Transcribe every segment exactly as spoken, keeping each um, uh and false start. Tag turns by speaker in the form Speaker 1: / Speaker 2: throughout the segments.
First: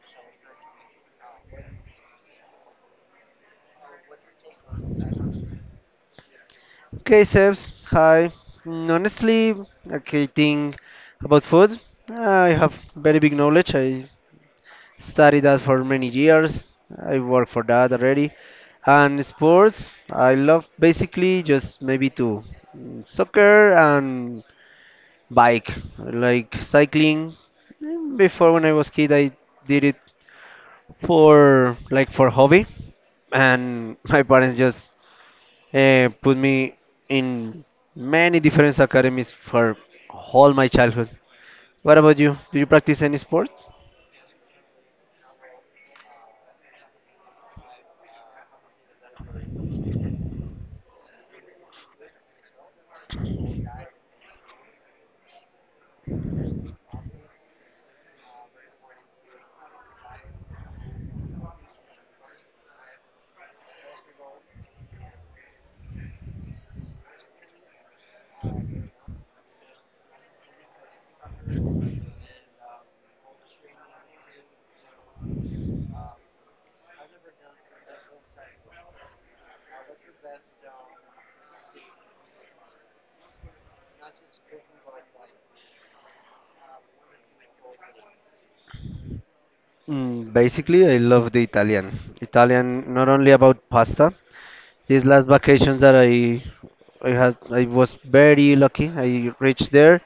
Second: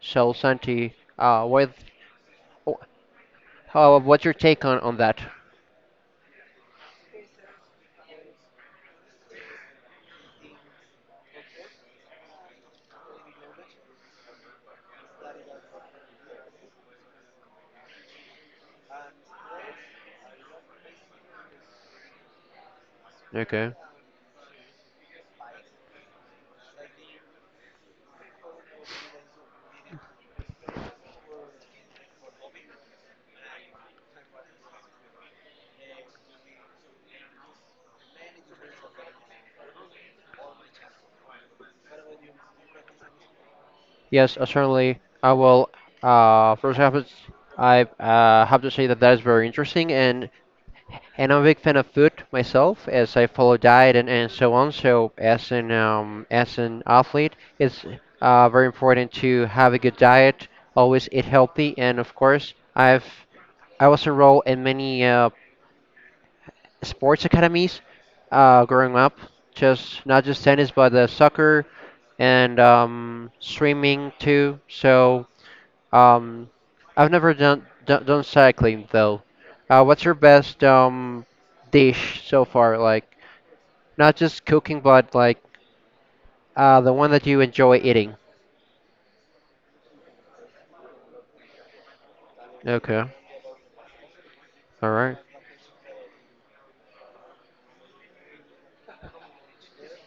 Speaker 1: So Santi, uh, what, how, what's your take on on that?
Speaker 2: Okay, Sebs, hi. Mm, Honestly, okay, thing about food, I have very big knowledge. I studied that for many years. I work for that already. And sports, I love basically just maybe two, mm,
Speaker 1: Okay.
Speaker 2: soccer and bike, like cycling. Mm, Before when I was kid, I did it for like for hobby, and my parents just eh, put me in many different academies for all my childhood. What about you? Do you practice any sport?
Speaker 1: Yes, uh, certainly. I will. Uh, first off, it's- I uh, have to say that that is very interesting, and and I'm a big fan of food myself, as I follow diet and, and so on. So as an um, as an athlete, it's uh, very important to have a good diet, always eat healthy, and of course, I've I was enrolled in many uh, sports academies uh, growing up. Just not just tennis, but uh, soccer and um, swimming too. So um, I've never done done, done cycling though. Uh, what's your best um, dish so far? Like not just cooking, but like uh, the one that you enjoy eating.
Speaker 2: Mm, basically, I love the Italian. Italian,
Speaker 1: Okay.
Speaker 2: not only about pasta.
Speaker 1: All
Speaker 2: These
Speaker 1: right.
Speaker 2: last vacations that I, I had, I was very lucky. I reached there,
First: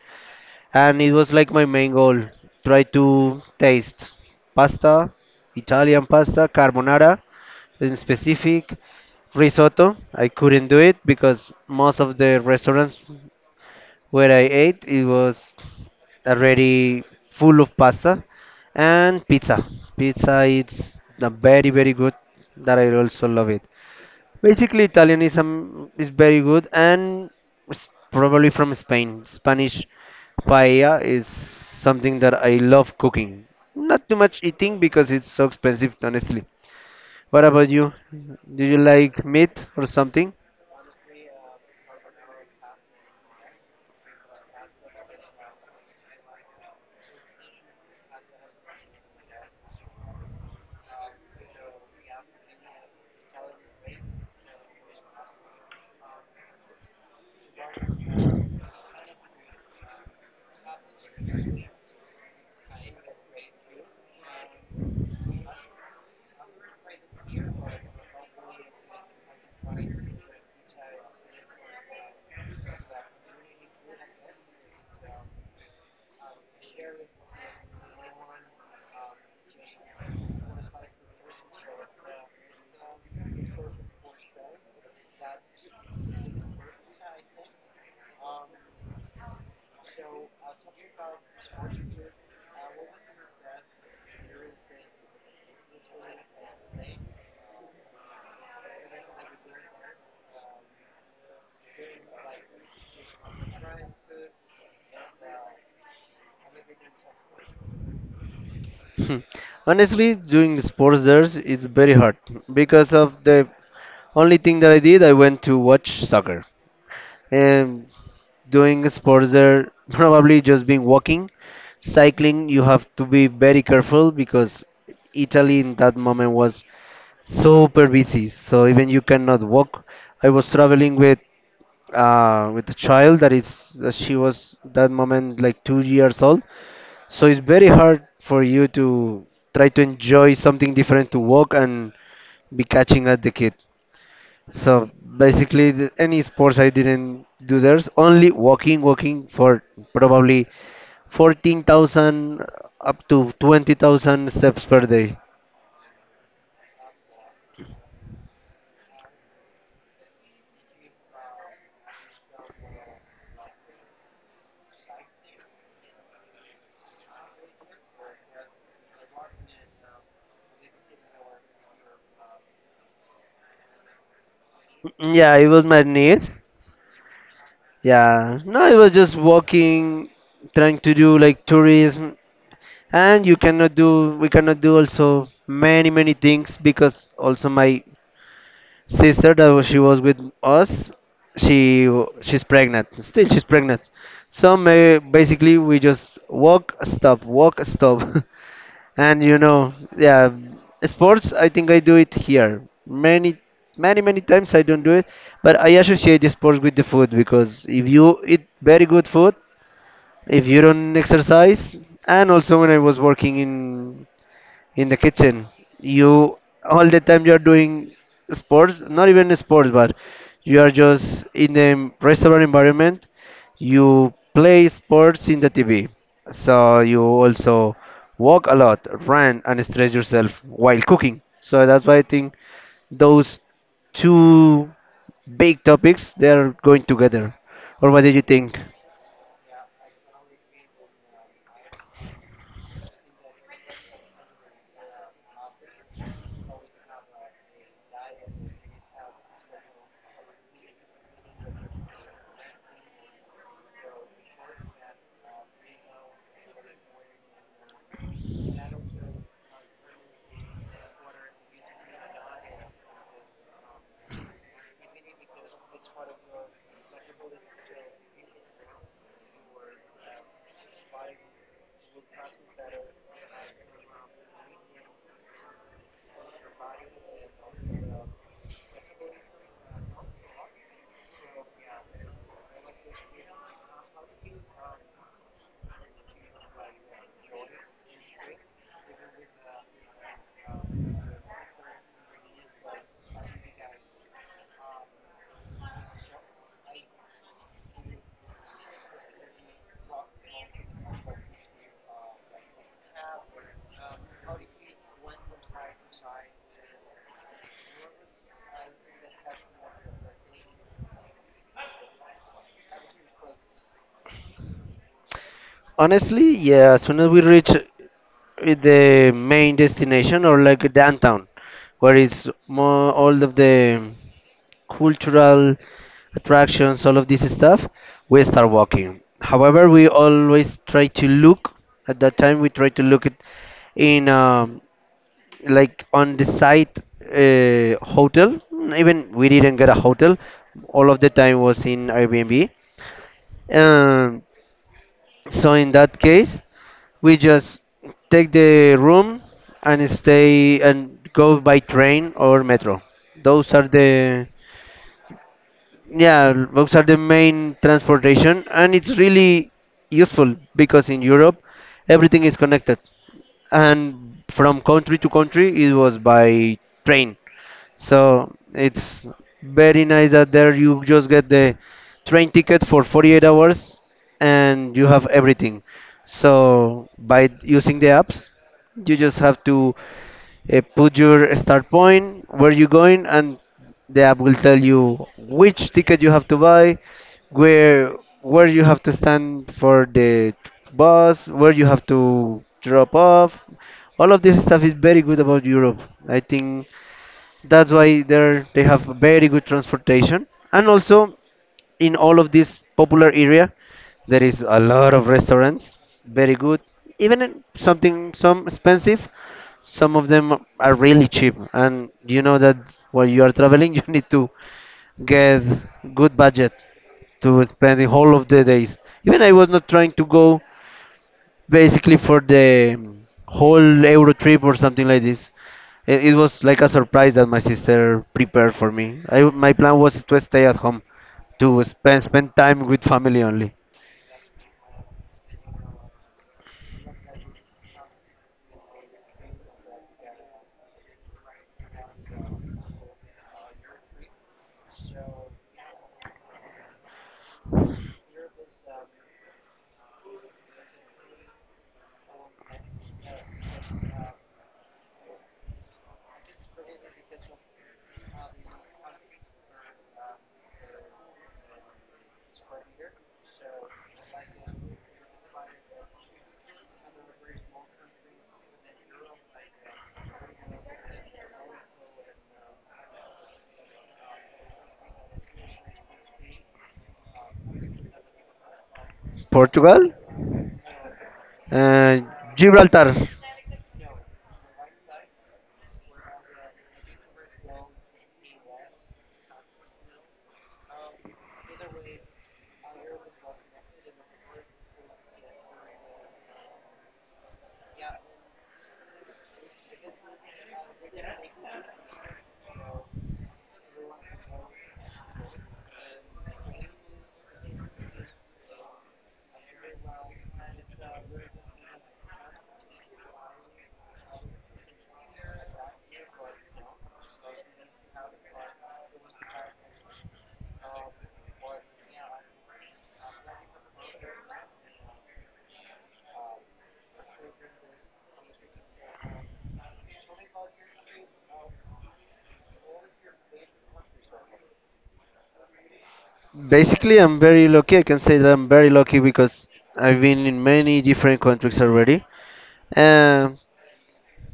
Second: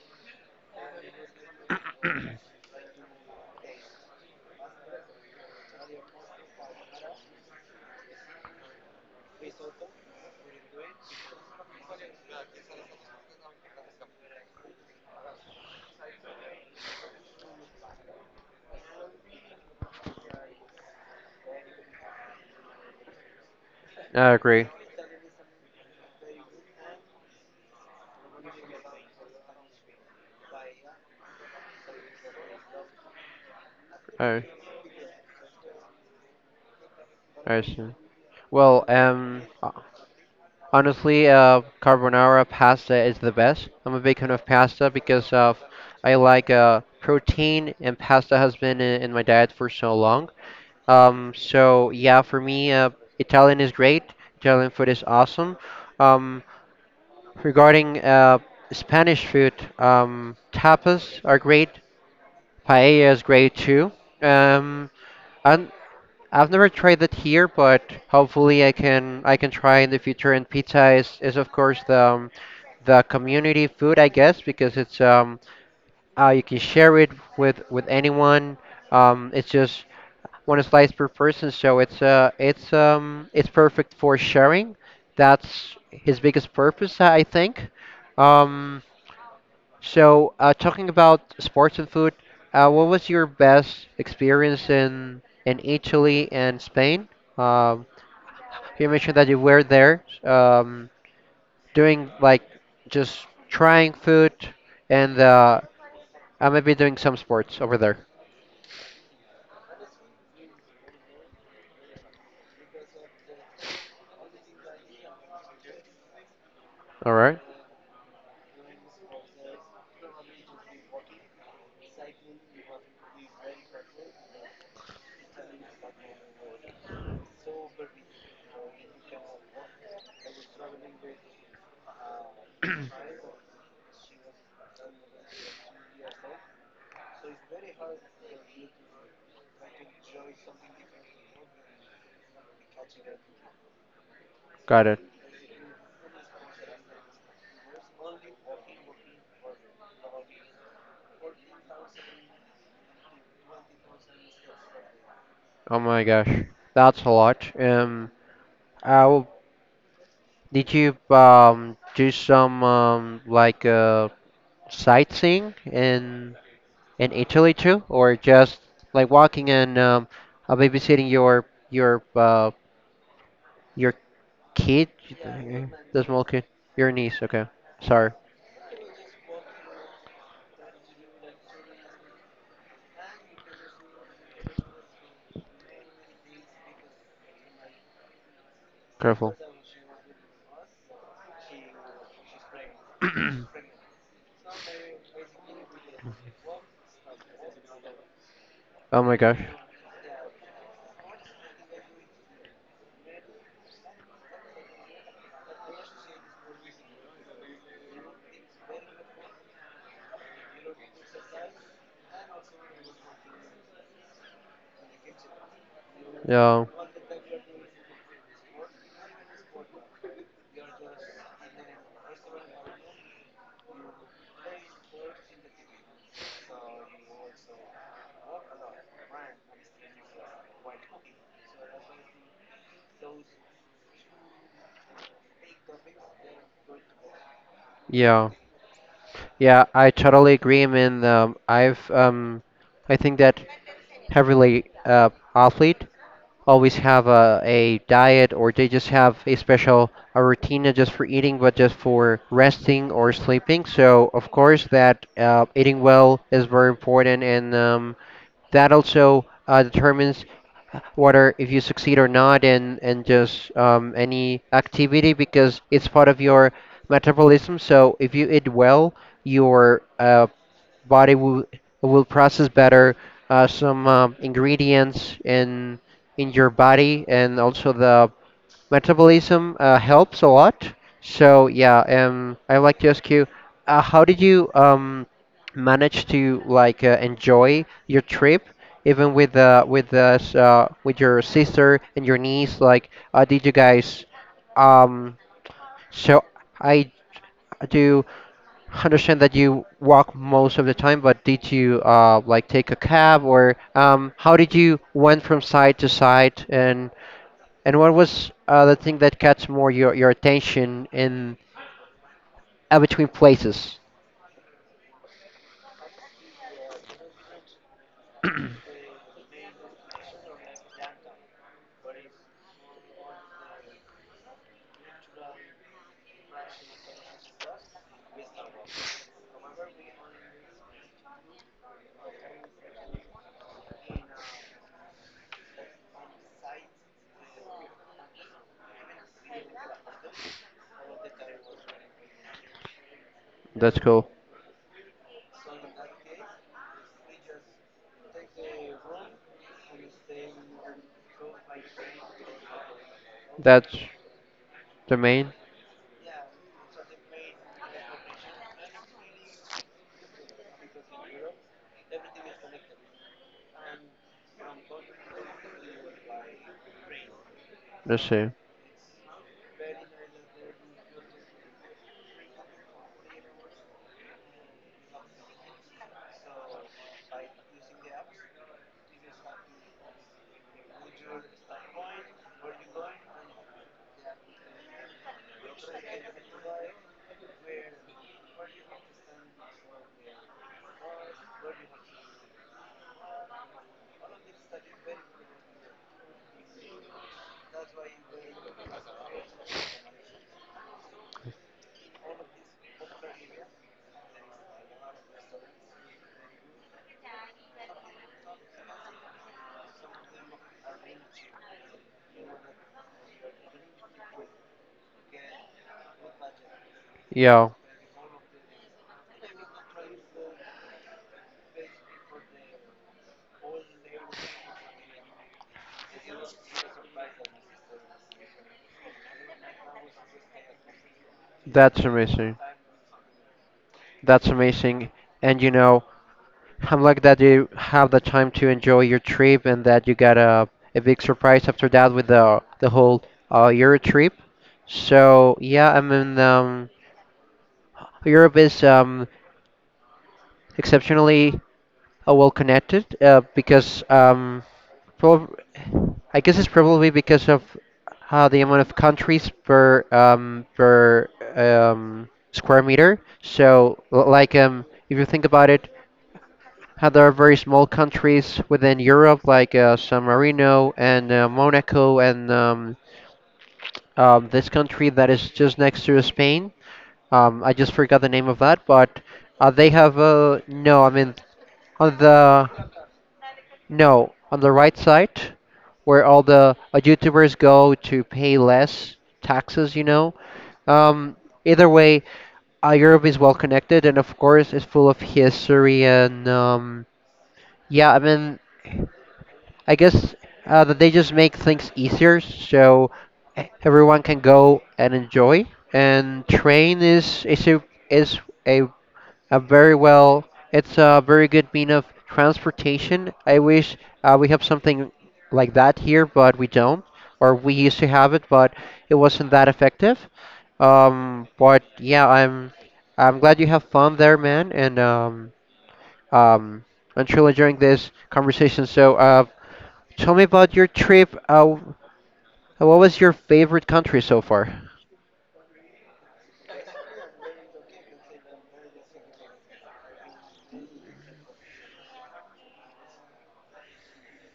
Speaker 2: and it was like my main goal try to taste pasta, italian pasta carbonara in specific. Risotto, I couldn't do it because most of the restaurants where I ate it was already full of pasta and pizza. Pizza, it's a very very good that I also love it.
Speaker 1: I agree.
Speaker 2: Basically, Italian is um, is very good, and it's probably from Spain. Spanish paella is something that I love cooking. Not too
Speaker 1: I
Speaker 2: much eating because it's so expensive, honestly. What
Speaker 1: I
Speaker 2: about you?
Speaker 1: see.
Speaker 2: Do you
Speaker 1: Well,
Speaker 2: like
Speaker 1: um,
Speaker 2: meat or something?
Speaker 1: Honestly, uh, carbonara pasta is the best. I'm a big fan of pasta because of I like uh, protein, and pasta has been in, in my diet for so long. Um, so yeah, for me, uh, Italian is great. Italian food is awesome. Um, regarding uh, Spanish food, um, tapas are great. Paella is great too. Um, I, I've never tried it here, but hopefully I can I can try in the future. And pizza is, is of course the um, the community food, I guess, because it's um uh, you can share it with with anyone. Um, it's just one slice per person, so it's uh it's um it's perfect for sharing. That's his biggest purpose, I think. Um, so, uh, talking about sports and food, uh, what was your best experience in in Italy and Spain? Um, you mentioned that you were there, um, doing like just trying food and uh, I may be doing some sports over there.
Speaker 2: Hmm. Honestly, doing the sports there is very hard because of the only thing that I did. I went to watch soccer.
Speaker 1: All right,
Speaker 2: um, Doing sports are probably just been walking cycling. You have to be very careful because italy in that moment was super busy, so even you cannot walk. I was traveling with uh, with a child that is uh, she was that moment like two years old, so it's very hard for you to try to enjoy something different to walk and be catching at the kid.
Speaker 1: got
Speaker 2: So
Speaker 1: it.
Speaker 2: basically, the, any sports I didn't do. There's only walking, walking for probably fourteen thousand up to twenty thousand steps per day.
Speaker 1: Oh my gosh, that's a lot. Um, uh, did you um do some um like uh sightseeing in in Italy too, or just like walking and um, uh, babysitting your your uh, your kid,
Speaker 2: Mm, Yeah,
Speaker 1: uh,
Speaker 2: it was my
Speaker 1: the small
Speaker 2: niece.
Speaker 1: kid, your niece? Okay, sorry,
Speaker 2: Yeah, no, it was just walking, trying to do like tourism, and you cannot do, we cannot do also many, many things because also my sister
Speaker 1: careful.
Speaker 2: that was, she was with us. She w- she's pregnant, still she's pregnant, so may, basically we just walk stop walk stop
Speaker 1: Oh my
Speaker 2: and you
Speaker 1: gosh.
Speaker 2: know, yeah. Sports, I think I do it here many many many times I don't do it, but I associate the sports with the food, because if you eat very good food, if you don't exercise. And also when I was working in in the kitchen, you
Speaker 1: Yeah,
Speaker 2: all the time you are doing sports, not even sports, but you are just in a restaurant environment. You play sports in the tv, so you also walk a lot, run and stretch yourself while cooking. So that's why I think those two big topics they are going together. Or what do you
Speaker 1: yeah,
Speaker 2: think?
Speaker 1: yeah. I totally agree. I mean, um, I've um, I think that heavily uh, athlete always have a, a diet or they just have a special a routine not just for eating but just for resting or sleeping, so of course that uh, eating well is very important, and um, that also uh, determines whether if you succeed or not in and just um, any activity because it's part of your metabolism. So if you eat well, your uh, body will will process better uh, some um, ingredients and in your body, and also the metabolism uh, helps a lot. So yeah, um, I'd like to ask you, uh, how did you um, manage to like uh, enjoy your trip, even with uh, with us uh, with your sister and your niece? Like, uh, did you guys? Um, so I do understand that you walk most of the time, but did you uh, like take a cab, or um, how did you went from side to side, and and what was uh, the thing that catch more your, your attention in uh, between places?
Speaker 2: Honestly, yeah, as soon as we reach the main destination or like downtown, where it's more all of the cultural attractions, all of this stuff, we start walking. However, we always try to look at that time. We try to look at in um, like on the site uh, hotel. Even we didn't get a hotel. All of the time was in Airbnb.
Speaker 1: That's cool.
Speaker 2: Um. So in that case, we just take the room and stay and go by train or metro. Those are
Speaker 1: That's
Speaker 2: the
Speaker 1: the main.
Speaker 2: Yeah, those are the main transportation, and it's really useful because in Europe everything is connected, and from country to country it was by train.
Speaker 1: Let's see.
Speaker 2: So it's very nice that there you just get the train ticket for forty-eight hours and you have everything. So by using the apps, you just have to uh, put your start point, where you going, and the app will tell you which ticket you have to buy, where where you have to stand for the bus, where you have to drop off. All of this stuff is very good about Europe. I think that's why they they have very good transportation, and also in all of this popular area there is a lot of restaurants, very good. Even in something some expensive, some of them are really cheap, and you know that while you are traveling you need to get good budget to
Speaker 1: Yeah,
Speaker 2: spend the whole of the days. Even I was not trying to go basically for the um, whole Euro trip or something like this. It, it was like a surprise that my sister prepared for me. I, my plan was to stay at home, to
Speaker 1: that's
Speaker 2: spend spend
Speaker 1: amazing.
Speaker 2: time with family only.
Speaker 1: That's amazing. And you know, I'm glad that you have the time to enjoy your trip and that you got a, a big surprise after that with the the whole uh, Euro trip. So yeah, I mean, um, Europe is um, exceptionally Oh, well connected, uh, because um, prob- I guess it's probably because of uh, the amount of countries per um, per um, square meter. So, l- like, um, if you think about it, how there are very small countries within Europe, like uh, San Marino and uh, Monaco, and um, um, this country that is just next to Spain. Um, I just forgot the name of that, but uh, they
Speaker 2: Portugal.
Speaker 1: have uh, no. I mean, on
Speaker 2: uh,
Speaker 1: the
Speaker 2: Gibraltar.
Speaker 1: No, on the right side, where all the uh, YouTubers go to pay less taxes, you know. Um, Either way, uh, Europe is well connected, and of course, it's full of history, and um, yeah. I mean, I guess uh, that they just make things easier so e- everyone can go and enjoy. And train is is a, is a uh, very well. It's a very good mean of transportation. I wish uh, we have something like that here, but we don't. Or we used to have it, but it wasn't that effective. Um, but yeah, I'm I'm glad you have fun there, man, and um, um, I'm truly enjoying this conversation. So, uh, tell me about your trip. Uh, what was your favorite country so far?
Speaker 2: Basically, I'm very lucky. I can say that I'm very lucky because I've been in many different countries already. Um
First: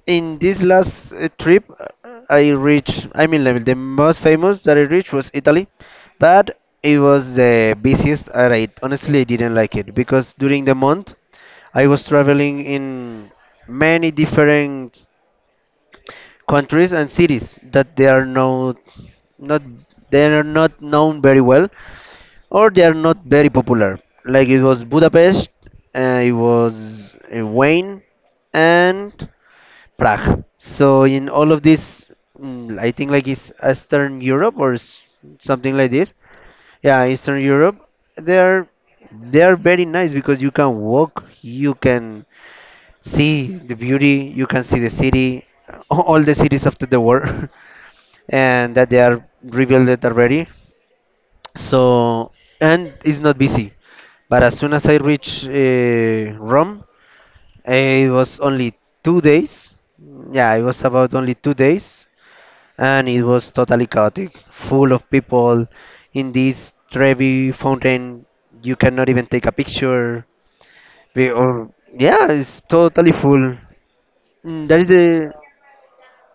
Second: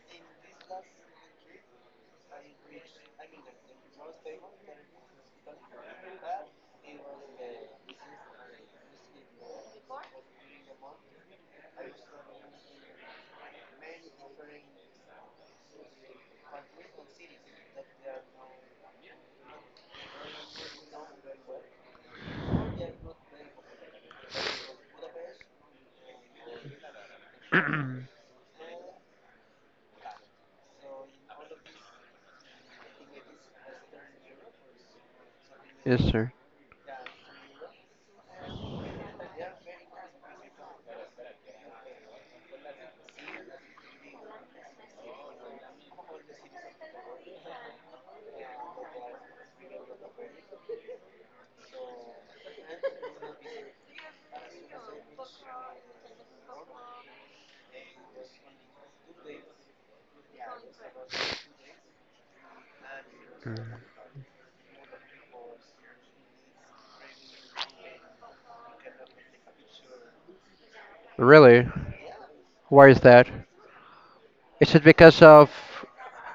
Speaker 2: In this last uh, trip, uh, I reached, I mean, like, the most famous that I reached was Italy, but it was the busiest, and I honestly didn't like it because during the month I was traveling in many different countries and cities that they are not, not they are not known very well, or they are not very popular. Like it was Budapest, uh, it was uh, Wayne, and Prague. So in all of this, mm, I think like it's Eastern Europe or s- something like
Speaker 1: Yes,
Speaker 2: this.
Speaker 1: sir.
Speaker 2: Yeah, Eastern Europe. They're they're very nice because you can walk, you can see the beauty, you can see the city, a- all the cities of the world, and that they are revealed already. So, and it's not busy. But as soon as I reach uh, Rome, it was only two days. Yeah, it was about only two days, and it was totally chaotic, full of people in this Trevi fountain. You cannot even take a picture. We-
Speaker 1: Really?
Speaker 2: Or yeah, it's
Speaker 1: Why is
Speaker 2: totally
Speaker 1: that?
Speaker 2: full. Mm,
Speaker 1: Is
Speaker 2: That
Speaker 1: it
Speaker 2: is
Speaker 1: because
Speaker 2: the
Speaker 1: of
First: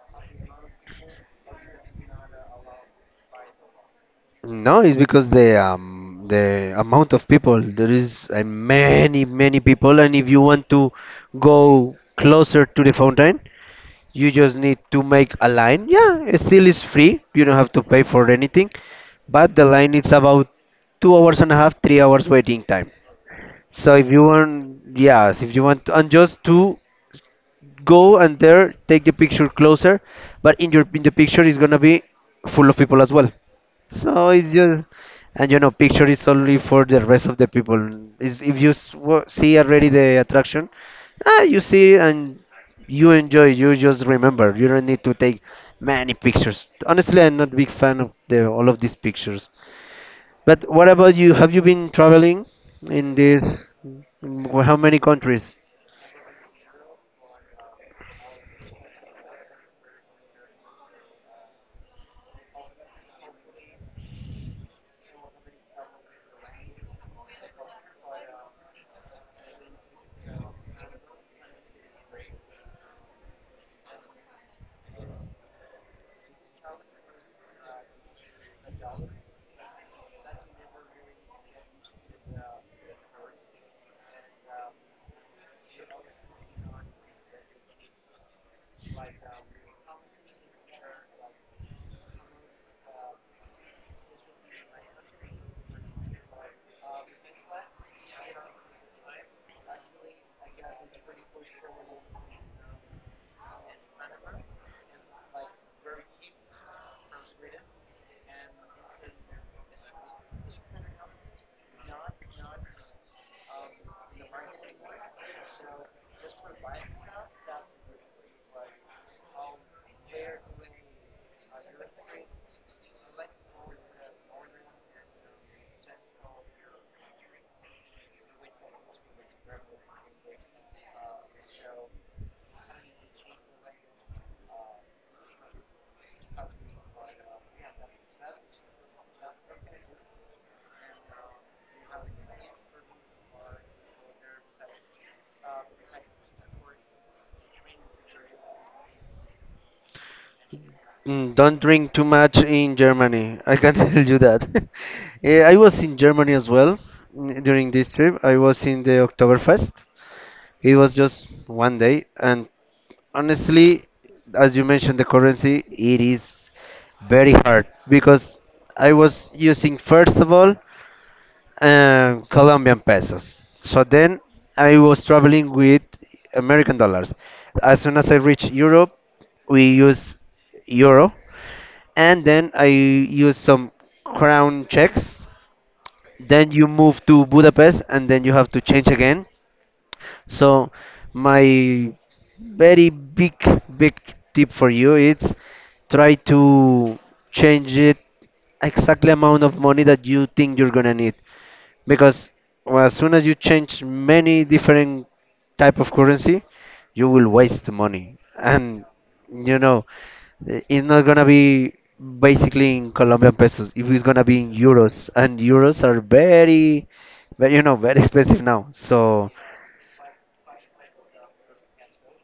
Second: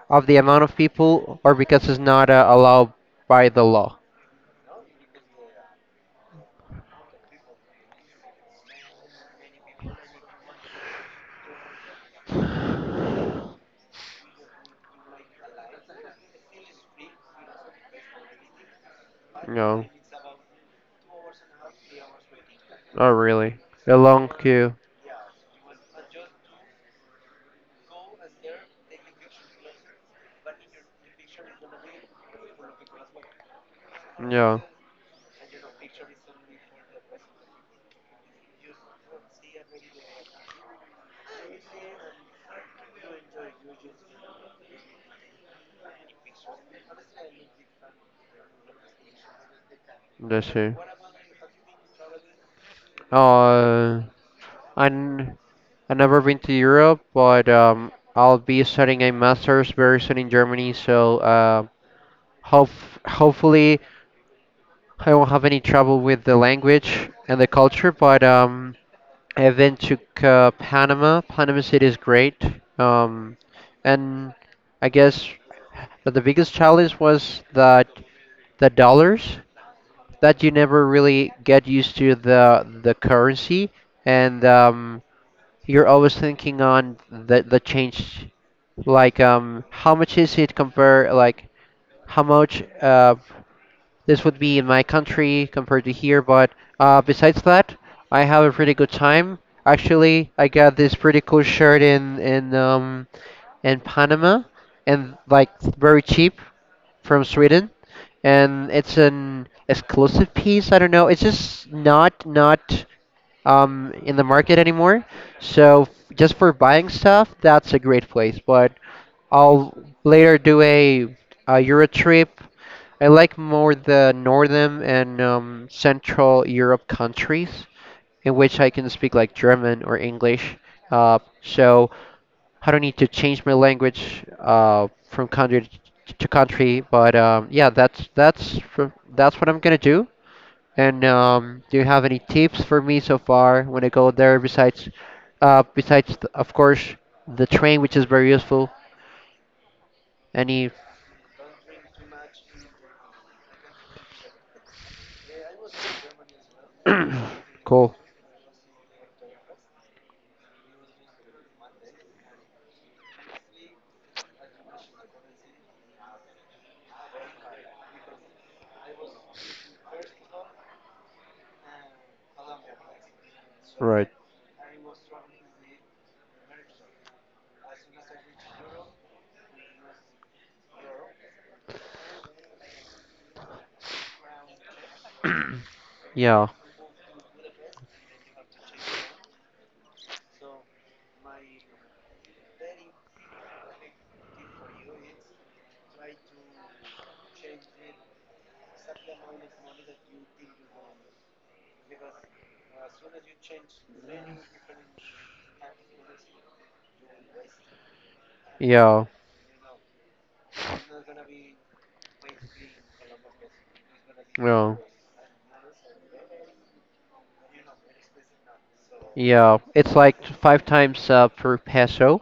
Speaker 1: of the amount of people, or because it's not uh, allowed by the law?
Speaker 2: No. It's because the um the amount of people there is uh, many many people, and if you want to go closer to the fountain, you just need to make a line. Yeah, it still is free, you don't have to pay for anything, but the
Speaker 1: No,
Speaker 2: line is about two hours and a half, three hours waiting time.
Speaker 1: not really.
Speaker 2: So
Speaker 1: The
Speaker 2: if you
Speaker 1: long queue.
Speaker 2: want, yes, if you want, and just to go and there take the picture closer, but in your in the picture is gonna be full of people as well. So it's
Speaker 1: Yeah,
Speaker 2: just, and you know picture is only for the rest of the people, is if you s- wa- see already the attraction. Ah, you see it and you enjoy. You just remember you don't need to take many pictures, honestly. I'm not big fan of the all of these pictures.
Speaker 1: that's
Speaker 2: But
Speaker 1: it.
Speaker 2: what about you? Have you been traveling in this
Speaker 1: Uh,
Speaker 2: in wh- how
Speaker 1: i
Speaker 2: many countries?
Speaker 1: I've never been to Europe, but um, I'll be studying a master's very soon in Germany, so uh, hope, hopefully I won't have any trouble with the language and the culture, but um, I've been to uh, Panama. Panama City is great. Um, and I guess the biggest challenge was that the dollars that you never really get used to the the currency, and um, you're always thinking on the the change, like um, how much is it compare like how much uh, this would be in my country compared to here. But uh, besides that, I have a pretty good time. Actually, I got this pretty cool shirt in in um, in Panama, and like very cheap, from Sweden, and it's an exclusive piece. I don't know. It's just not not um, in the market anymore. So just for buying stuff, that's a great place. But I'll later do a, a Euro trip. I like more the northern and um, central Europe countries in which I can speak like German or English. Uh, so I don't need to change my language uh, from country to country. But um, yeah, that's that's fr- that's what I'm gonna do. And um, do you have any tips for me so far when I go there? Besides, uh, besides th- of course the train, which is very useful. Any
Speaker 2: Mm, Don't drink too much in Germany. I can tell you that. Eh, I was in Germany as well mm, during this
Speaker 1: cool?
Speaker 2: trip. I was in the Oktoberfest. It was just one day, and honestly, as you mentioned, the currency, it is very hard because I was using first of all uh, Colombian pesos. So
Speaker 1: Right.
Speaker 2: then I was traveling with American dollars. As soon as I reached Europe, we use euro, and then I use some crown checks.
Speaker 1: Yeah,
Speaker 2: Then you move to Budapest, and then you have to change again. So my very big, big tip for you is try to change it exactly amount of money that you think you're gonna need, because well, as soon as you change many different type of currency, you will waste money, and
Speaker 1: yeah,
Speaker 2: you know i- it's not gonna be basically in Colombian pesos. If it's gonna be in
Speaker 1: yeah,
Speaker 2: euros, and euros are very, very you know very expensive now. So,
Speaker 1: yeah. It's like five times uh, per peso.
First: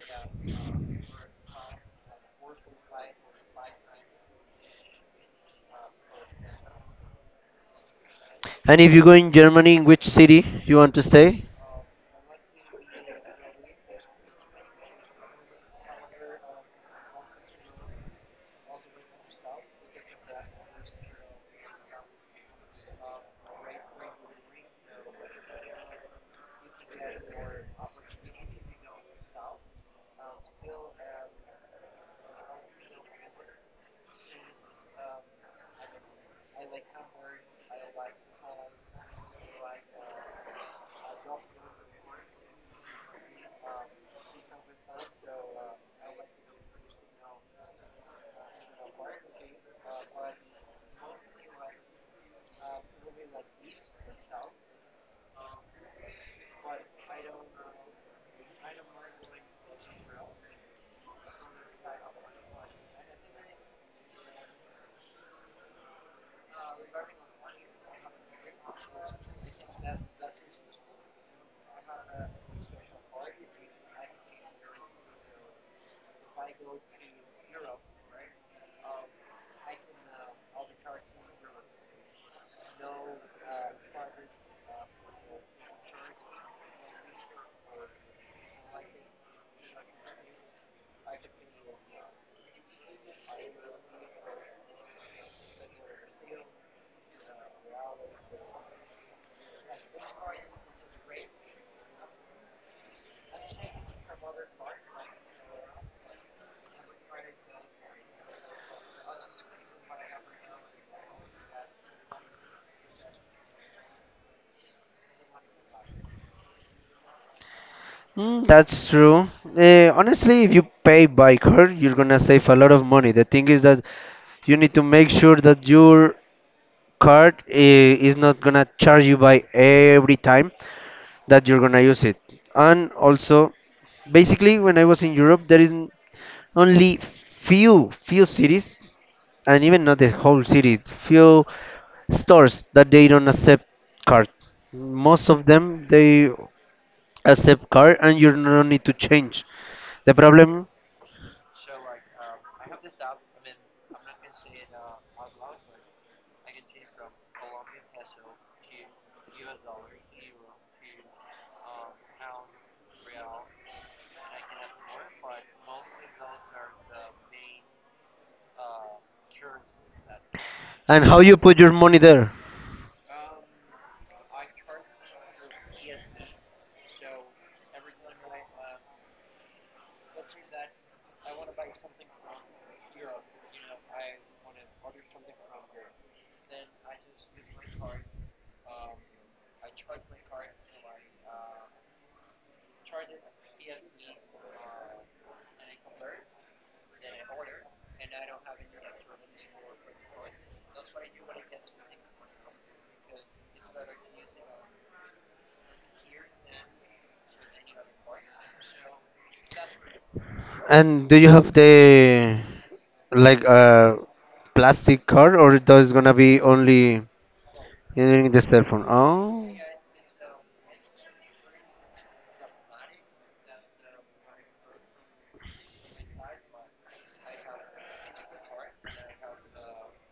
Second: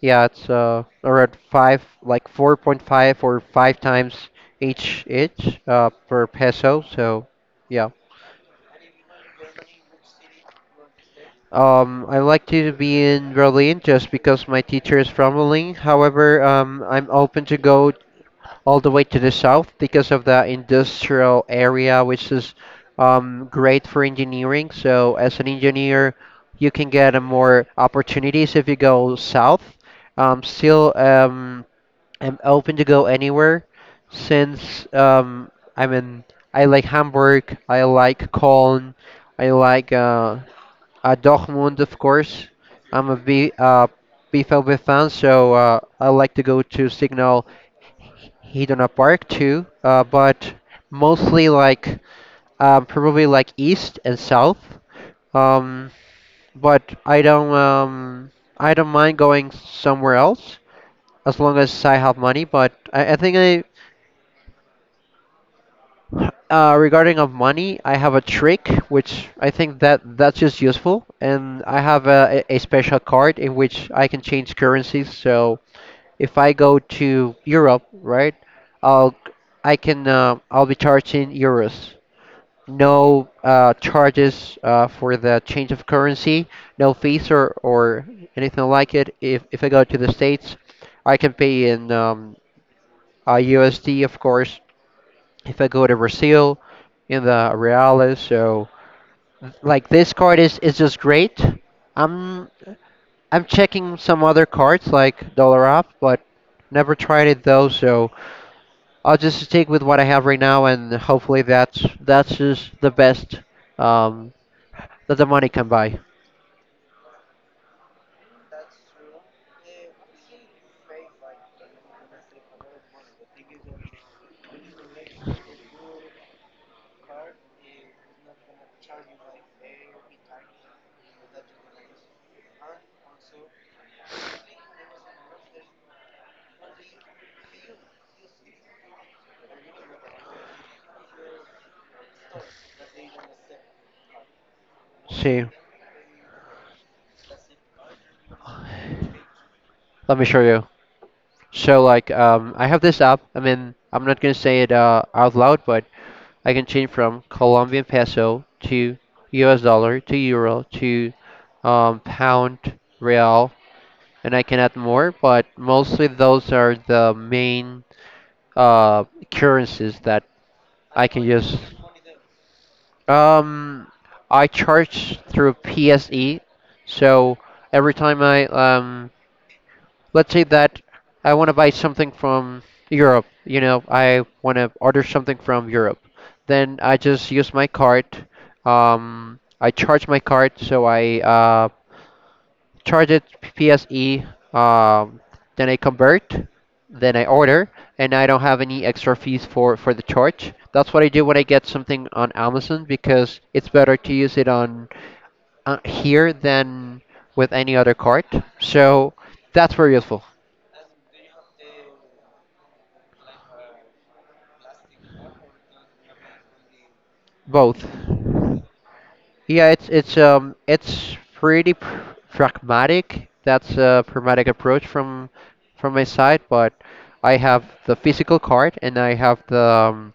Speaker 1: Yeah, it's uh around five, like four point five or five times each each uh per peso. So yeah,
Speaker 2: and if you go in Germany, in which city you want to stay?
Speaker 1: Um, I like to be in Berlin just because my teacher is from Berlin. However, um, I'm open to go all the way to the south because of the industrial area, which is um, great for engineering. So, as an engineer, you can get uh, more opportunities if you go south. Um, still, um, I'm open to go anywhere since um, I'm in. I like Hamburg. I like Cologne. I like uh, uh, Dortmund, of course. I'm a B, uh, B V B fan, so uh, I like to go to Signal Iduna Park too, uh, but mostly like um, probably like east and south. Um, but I don't um, I don't mind going somewhere else as long as I have money. But I, I think I Uh, regarding of money, I have a trick which I think that that's just useful, and I have a, a a special card in which I can change currencies. So if I go to Europe, right, I'll I can uh, I'll be charged in euros. No uh, charges uh, for the change of currency, no fees or, or anything like it. If if I go to the States, I can pay in um, uh, U S D, of course, if I go to Brazil in the Reales, so like this card is is just great. I'm I'm checking some other cards like Dollar Up, but never tried it though. So I'll just stick with what I have right now, and hopefully that's that's just the best um, that the money can buy.
Speaker 2: Mm, that's true. Uh, honestly, if you pay by card, you're gonna save a lot of money. The thing is that you need to make sure that your card eh, is not gonna charge you by every time that you're gonna use it. And also, basically, when I was in Europe, there is n- only few few cities, and even not the whole city, few stores that they don't accept card. Most
Speaker 1: See,
Speaker 2: of them they accept card, and you don't need to change the
Speaker 1: let me show you.
Speaker 2: problem,
Speaker 1: So like um, I have this app. I mean I'm not gonna say it uh, out loud, but I can change from Colombian peso to U S dollar to euro to um, pound, real, and I can add more, but mostly those are the main uh, currencies that
Speaker 2: and
Speaker 1: I
Speaker 2: how
Speaker 1: can
Speaker 2: you
Speaker 1: use.
Speaker 2: put your money there.
Speaker 1: Um, I charge through P S E, so every time I um, let's say that I want to buy something from Europe, you know, I want to order something from Europe. Then I just use my card. Um, I charge my card, so I uh, charge it P S E. Um, then I convert, then I order, and I don't have any extra fees for for the charge. That's what I do when I get something on Amazon because it's better to use it on uh, here than with any other card. So that's very useful.
Speaker 2: And do you have the like a plastic card, or those gonna be only
Speaker 1: Both.
Speaker 2: in the cell phone? Oh,
Speaker 1: Yeah, it's it's um it's pretty pr pragmatic. That's a pragmatic approach from from my side, but I have the physical card and I have the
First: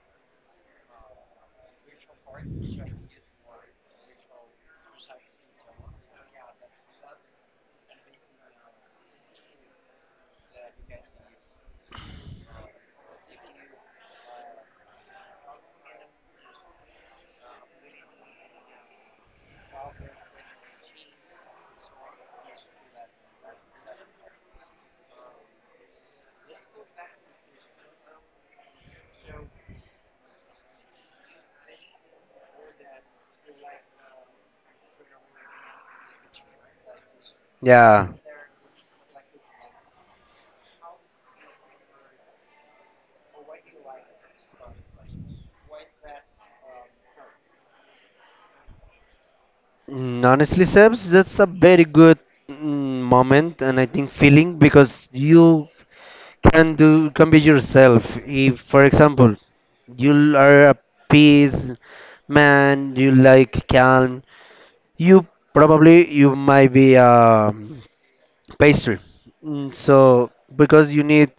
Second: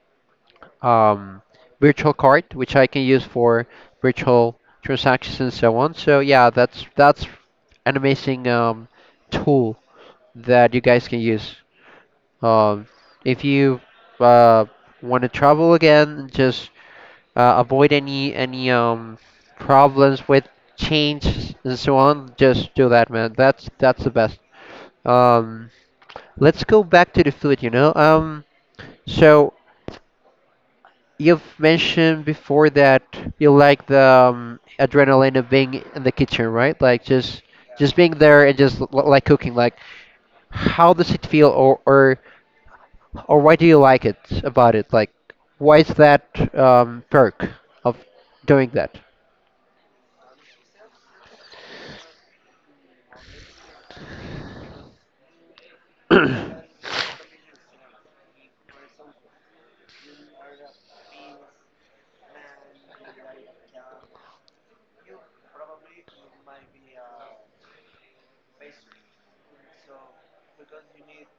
Speaker 1: um, um, virtual card, which I can use for virtual transactions and so on. So yeah, that's that's an amazing um, tool that you guys can use. Um, if you uh, want to travel again, just uh, avoid any any um problems with change and so on. Just do that, man. That's that's the best. Um, let's go back to the food. You know, um, so you've mentioned before that you like the um, adrenaline of being in the kitchen, right? Like just just
Speaker 2: yeah.
Speaker 1: being there and just l- l- like cooking. Like, how does it feel, or or or why do you like it about it? Like, why is that um, perk of doing that?
Speaker 2: Mm, Honestly, Sebs, that's a very good mm, moment, and I think feeling because you can do can be yourself. If, for example, you are a peace man, you like calm. You probably you might be a pastry. Mm, so because you need,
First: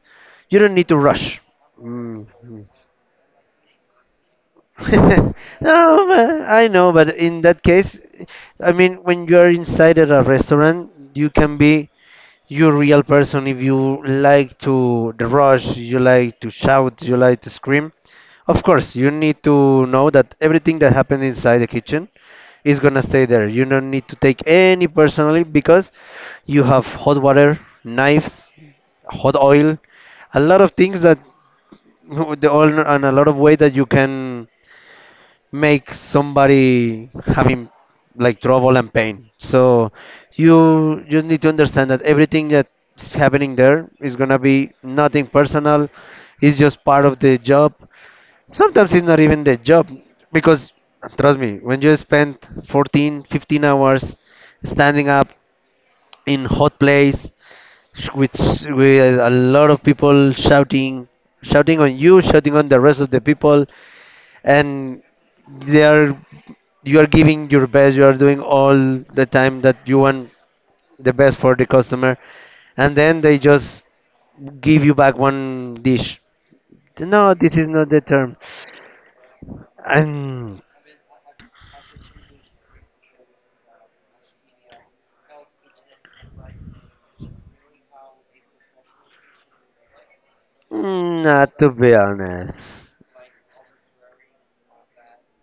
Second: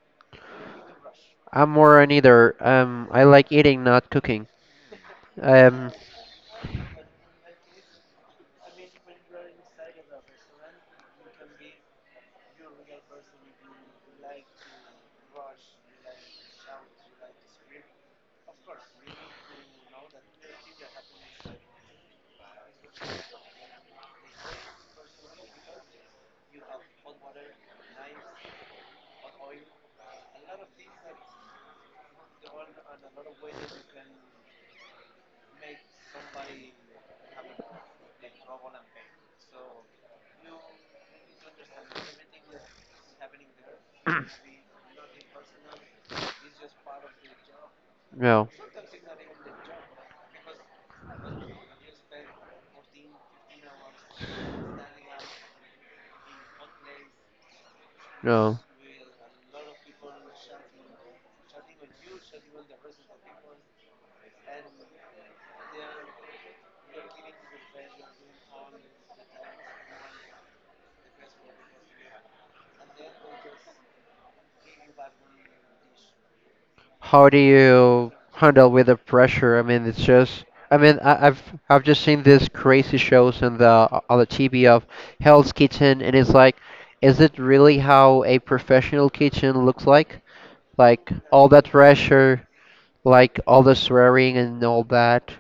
Speaker 2: you don't need to rush.
Speaker 1: I'm more on
Speaker 2: Mm,
Speaker 1: either. Um, I like eating, not cooking. Um,
Speaker 2: no, but I know, but in that case, I mean, when you are inside at a restaurant, you can be your real person if you like to the rush, you like to shout, you like to scream. Of course, you need to know that everything that happened inside the kitchen is gonna stay there. You don't need to take any personally because you have hot water, knives, hot oil, a lot of things that the oil and a lot of way that you can make somebody having like trouble and pain. So you just need to understand that everything that's happening there is gonna be nothing personal. It's just part of the job.
Speaker 1: no,
Speaker 2: Sometimes it's not even the job because trust me, when you spend fourteen, fifteen hours standing up in hot place with,
Speaker 1: no.
Speaker 2: with a lot of people shouting, shouting on you, shouting on the rest of the people, and they are you are giving your best. You are doing all the time that you want the best for the customer, and then they just give you back one dish.
Speaker 1: How
Speaker 2: No,
Speaker 1: do
Speaker 2: this is not the
Speaker 1: you
Speaker 2: term,
Speaker 1: handle with the pressure? I mean, it's just.
Speaker 2: and
Speaker 1: I mean, I, I've I've just seen these crazy shows on the on the T V of Hell's Kitchen, and it's like, is it really how a professional kitchen looks like? Like
Speaker 2: am not,
Speaker 1: all
Speaker 2: to
Speaker 1: that
Speaker 2: be
Speaker 1: pressure,
Speaker 2: honest.
Speaker 1: like all the swearing and all that.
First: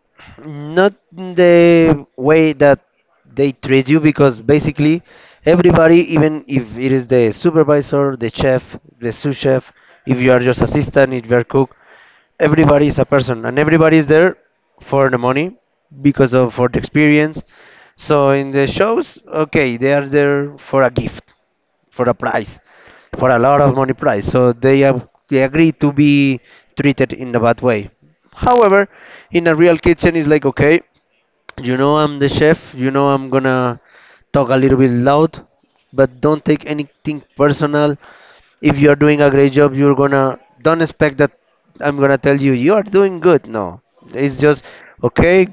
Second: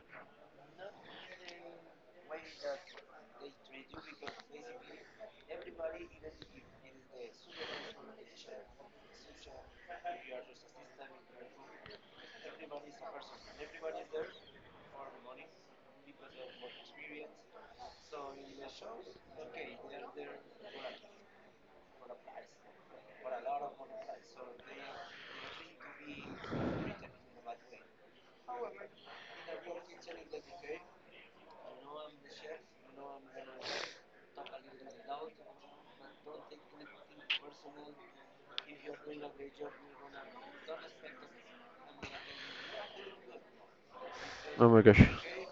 Speaker 2: Not in the way that they treat you, because basically everybody, even if it is the supervisor, the chef, the sous chef, if you are just assistant, if you are cook, everybody is a person and everybody is there for the money, because of for the experience. So in the shows, okay, they are there for a gift, for a price, for a lot of money price. So they, have, they agree to be treated in a bad way. However, in a real kitchen, it's like, okay, you know I'm the chef. You know I'm gonna talk a little bit loud, but don't take anything personal. If you're doing a great job, you're gonna don't expect that I'm gonna tell you you are doing good. No, it's just
Speaker 1: Oh my gosh,
Speaker 2: okay,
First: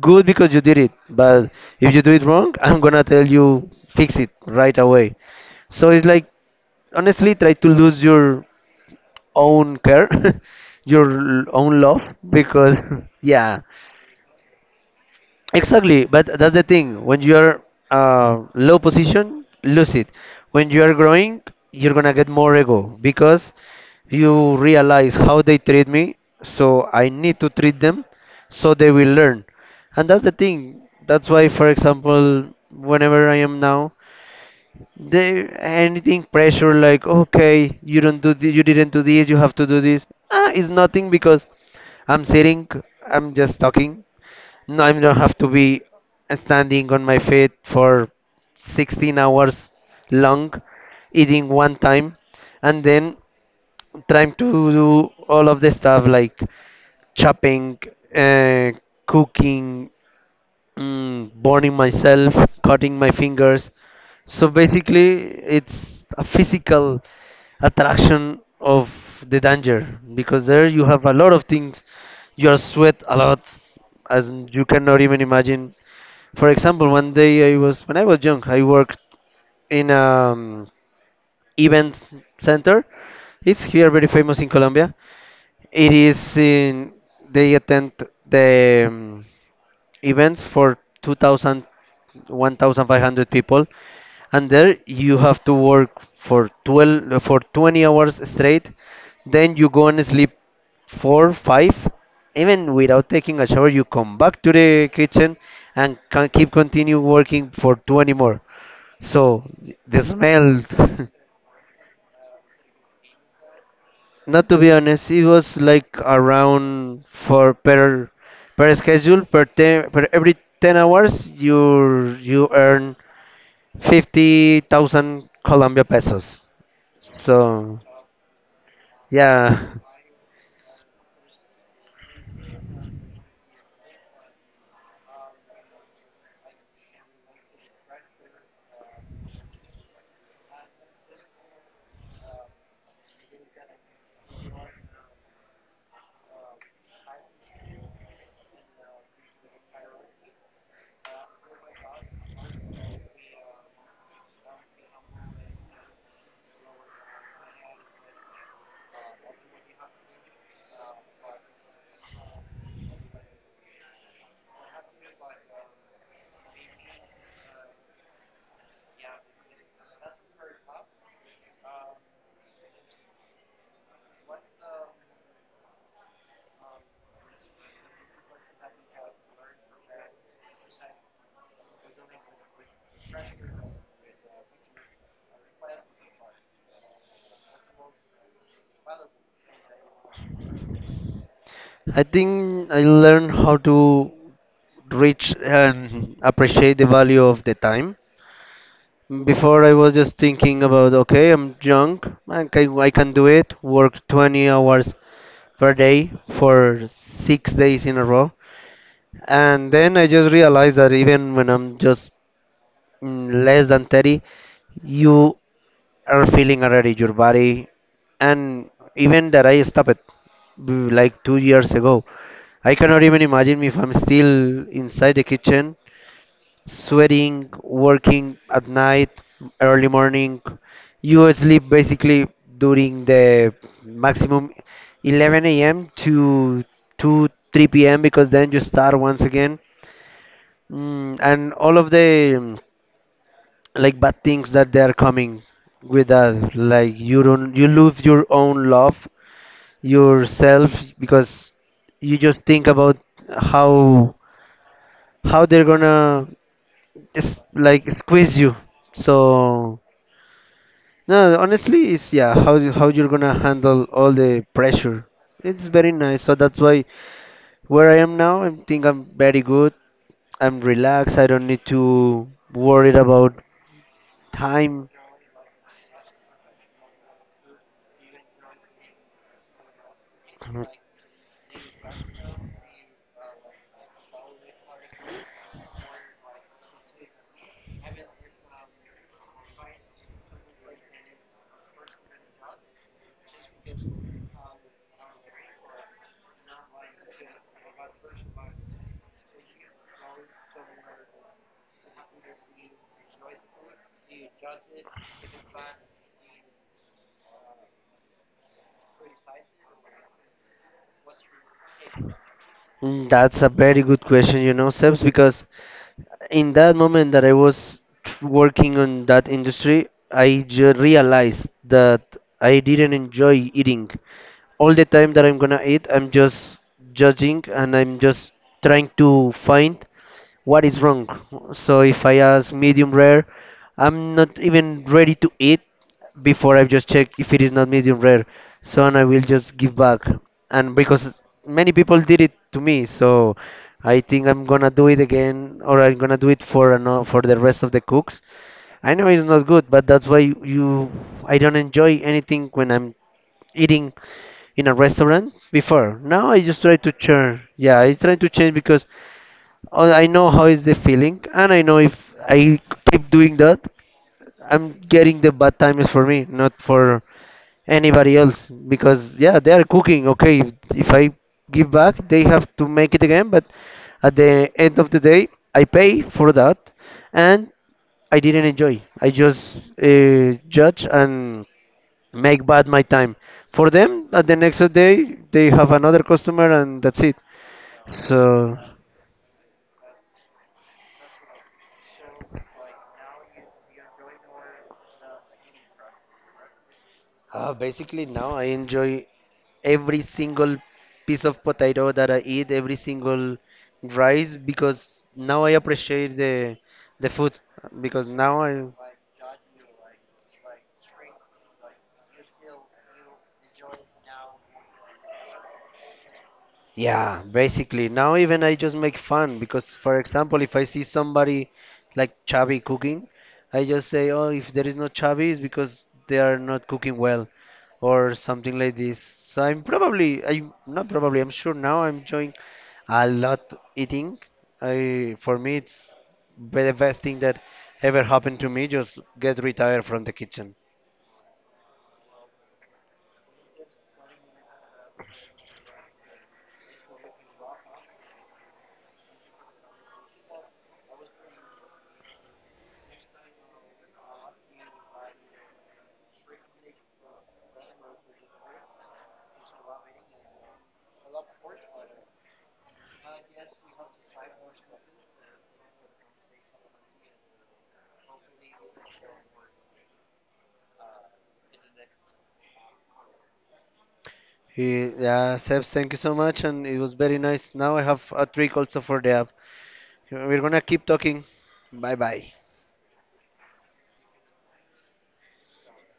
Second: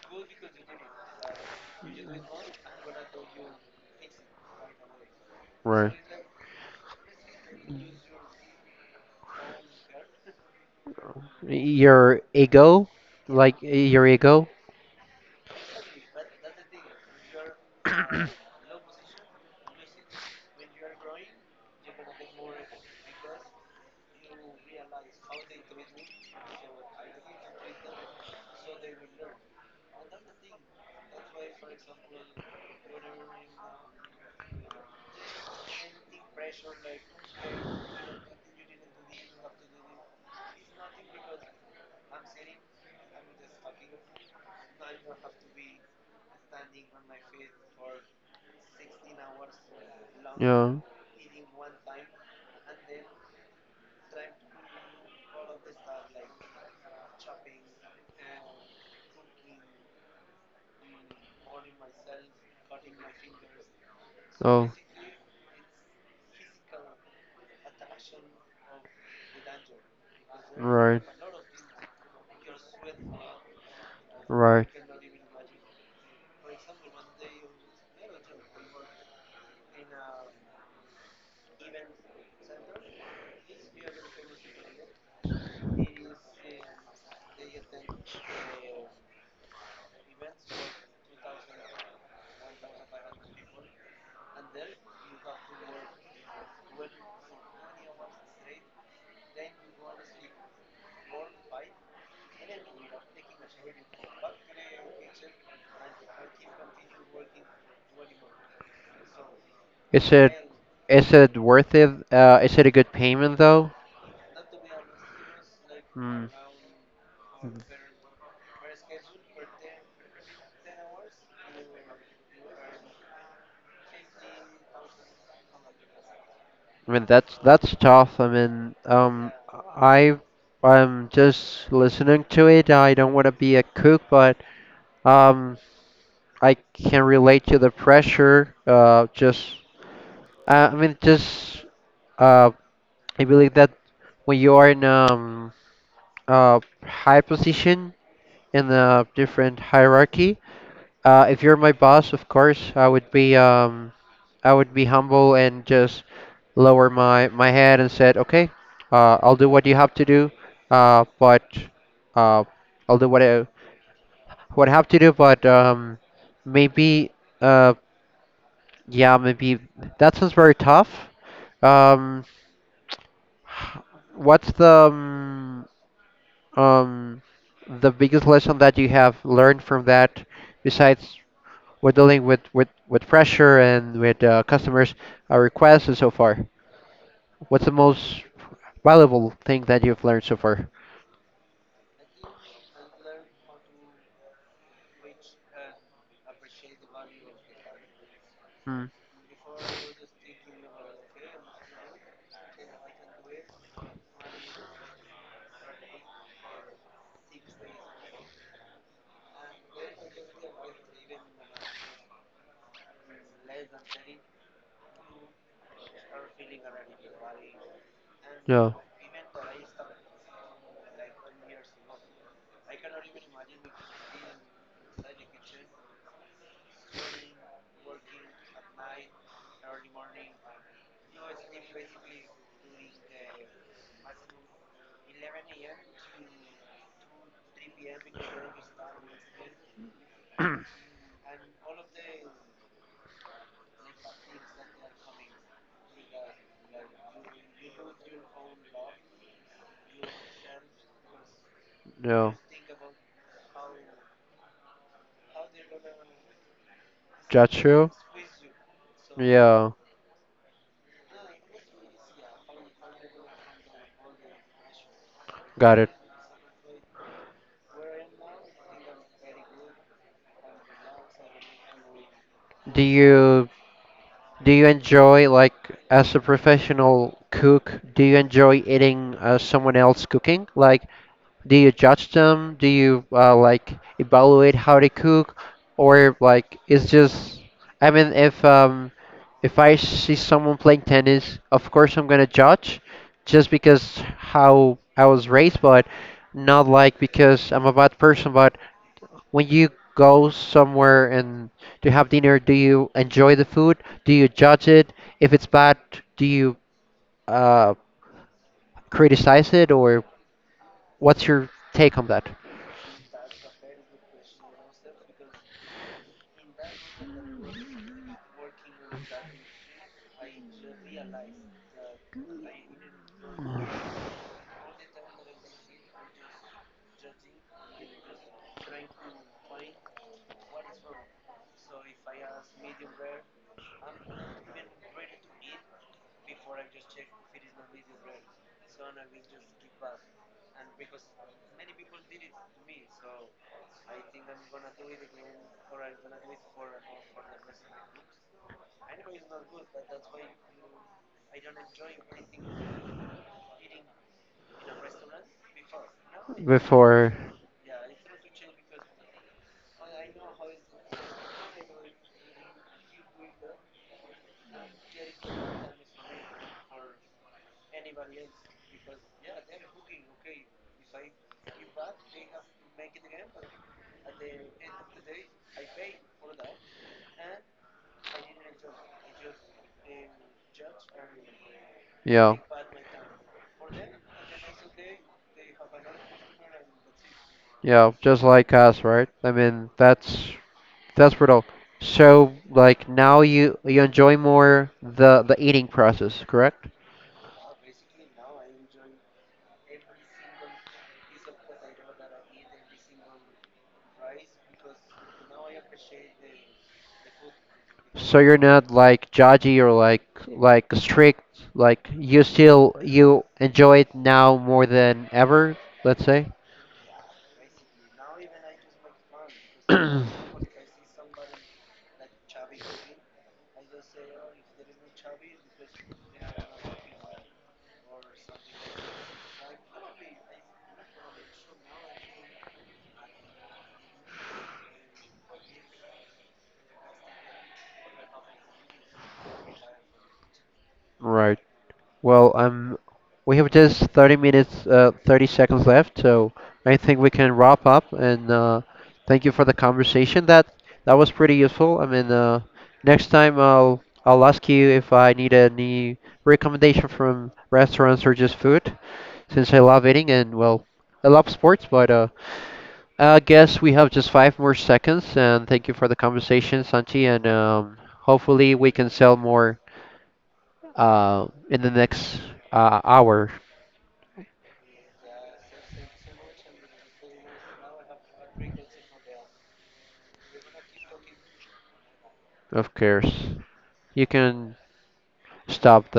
Speaker 2: good because you did it. But if you do it wrong, I'm gonna tell you fix it right away. So
Speaker 1: right?
Speaker 2: it's like honestly try to lose your own care, your l- own love
Speaker 1: Your
Speaker 2: because
Speaker 1: ego, like
Speaker 2: yeah.
Speaker 1: your ego.
Speaker 2: Exactly, but that's the thing. When you're uh, low position, lose it. When you are growing, you're gonna get more ego because you realize how they treat me, so I need to treat them so they will learn. And that's the thing. That's why, for example, whenever I am now, they anything pressure like, okay, you don't do this, you didn't do this, you have to do this. Ah, it's nothing because I'm sitting, I'm just talking, no, I don't have to be standing on my feet for sixteen hours long,
Speaker 1: Yeah.
Speaker 2: eating one time, and then trying to do all of the stuff like chopping, uh, cooking, mm, burning myself, cutting my fingers. So
Speaker 1: Oh,
Speaker 2: basically, it's a physical attraction of the danger because there you
Speaker 1: right,
Speaker 2: have a lot of things. You are sweat a lot, as you
Speaker 1: right.
Speaker 2: cannot even imagine. For example, one day I was, when I was young, I worked in um event center. It's here very famous in Colombia. It is in they attend the um, events for two thousand, one thousand five hundred people, and there you have to work for twelve uh, for twenty hours straight, then you go and sleep four five, even without taking a shower you come back to the kitchen and can keep continue working for twenty more. So the
Speaker 1: Is it
Speaker 2: smell
Speaker 1: is it worth it? Uh, is it a good payment though?
Speaker 2: not to be honest, it was like
Speaker 1: Hmm.
Speaker 2: around for
Speaker 1: I
Speaker 2: per per schedule, per ten, per every ten hours you you earn fifty thousand Colombia pesos.
Speaker 1: mean that's that's
Speaker 2: So
Speaker 1: tough. I mean, um,
Speaker 2: yeah,
Speaker 1: I I'm just listening to it. I don't want to be a cook, but um, I can relate to the pressure. Uh, just uh, I mean, just uh, I believe that when you are in um uh, high position in a different hierarchy. Uh, if you're my boss, of course, I would be um, I would be humble and just lower my my head and said, okay, uh, I'll do what you have to do, uh, but uh, I'll do what I what I have to do, but um, maybe uh, yeah, maybe that sounds very tough. Um, h- what's the um, um, the biggest lesson that you have learned from that, besides we're dealing with, with, with pressure and with uh, customers' uh, requests and so far? What's the most valuable thing that you've learned so far?
Speaker 2: I think I learned how to reach and appreciate the value of the time.
Speaker 1: Hmm.
Speaker 2: Before I was just thinking about okay, I'm young, I can, I can do it. Work twenty hours per day for six days in a row. And then I just realized that even when I'm just mm, less than thirty, you are feeling already your body. And
Speaker 1: No,
Speaker 2: even that I stopped it b- like two years ago. I cannot even imagine if I'm still inside the kitchen, sweating, working at night, early morning. You sleep basically during the maximum eleven a m to two three p m because then you start once again. Mm, and all of the um, like bad things that they are coming with that, like you don't you lose your own love yourself, because you
Speaker 1: no.
Speaker 2: just think about how how they're gonna just
Speaker 1: That's true.
Speaker 2: like squeeze you.
Speaker 1: Yeah,
Speaker 2: So no, honestly, it's yeah how you- how you're gonna handle all the pressure. It's
Speaker 1: got it.
Speaker 2: very nice. So that's why where I am now, I think I'm very good. I'm relaxed. I don't need to
Speaker 1: Do
Speaker 2: worry about
Speaker 1: you do you
Speaker 2: time.
Speaker 1: enjoy like as a professional cook, do you enjoy eating uh, someone else cooking?
Speaker 2: Mm.
Speaker 1: Like, do you judge them? Do you uh, like evaluate how they cook, or like it's just? I mean, if um, if I see someone playing tennis, of course I'm gonna judge, just because how I was raised, but not like because I'm a bad person. But when you go somewhere and to have dinner, do you enjoy the food? Do you judge it? If it's bad, do you uh, criticize it, or what's your take on that?
Speaker 2: That's a very good question, you know, Sebs, because in that moment that I was working on that industry, I ju- realized that I didn't enjoy eating. All the time that I'm gonna eat, I'm just judging and I'm just trying to find what is wrong. So if I ask medium rare, I'm not even ready to eat before I just check if it is not medium rare. So and I will just give back. And because many people did it to me, so I think I'm gonna do it again, or I'm gonna do it for ano- for the rest of the cooks. I know it's not good, but that's why you I don't enjoy anything when I'm eating in a restaurant before. Now I just try to
Speaker 1: Before,
Speaker 2: change. Yeah, I try to change because oh, I know how is the feeling, and I know if I keep doing that, I'm getting the bad times for me, not for anybody else. Because yeah, they are cooking. Okay, if, if I give back, they have to make it again. But at the end of the day, I pay for that, and I didn't enjoy. I just uh, judge and
Speaker 1: yeah.
Speaker 2: make bad my time. For them, at the next day, they have another customer, and that's it.
Speaker 1: Yeah, just like
Speaker 2: So.
Speaker 1: us, right? I mean, that's that's brutal. So, like now you you enjoy more the the eating process, correct?
Speaker 2: Uh, basically, now I enjoy every single piece of potato that I eat, every single rice, because now I appreciate the the food. Because
Speaker 1: So you're
Speaker 2: now I
Speaker 1: not like judgy or like like strict. Like you still you enjoy it now more than ever. Let's say.
Speaker 2: yeah, basically. Now even I just make fun because, for example, if I see somebody like chubby cooking, I just say, "Oh, if there is no chubby, it's because they are not cooking well," or something like this. So I'm probably, I'm not probably, I'm sure now I'm enjoying a lot eating. I For me it's be- the best thing that ever happened to me. Just get retired from the kitchen.
Speaker 1: Right. Well, um, we have just thirty minutes, uh, thirty seconds left, so I think we can wrap up. And uh, thank you for the conversation. That that was pretty useful. I mean, uh, next time I'll I'll ask you if I need any recommendation from restaurants or just food, since I love eating and well, I love sports, but uh. I guess we have just five more seconds, and thank you for the conversation, Santi. And um, hopefully, we can sell more uh, in the next uh, hour,
Speaker 2: Eh, Yeah, Seb, thank you so much, and it was very nice. Now I have a trick also for the app. We're gonna keep talking. Bye bye.
Speaker 1: of course. You can stop the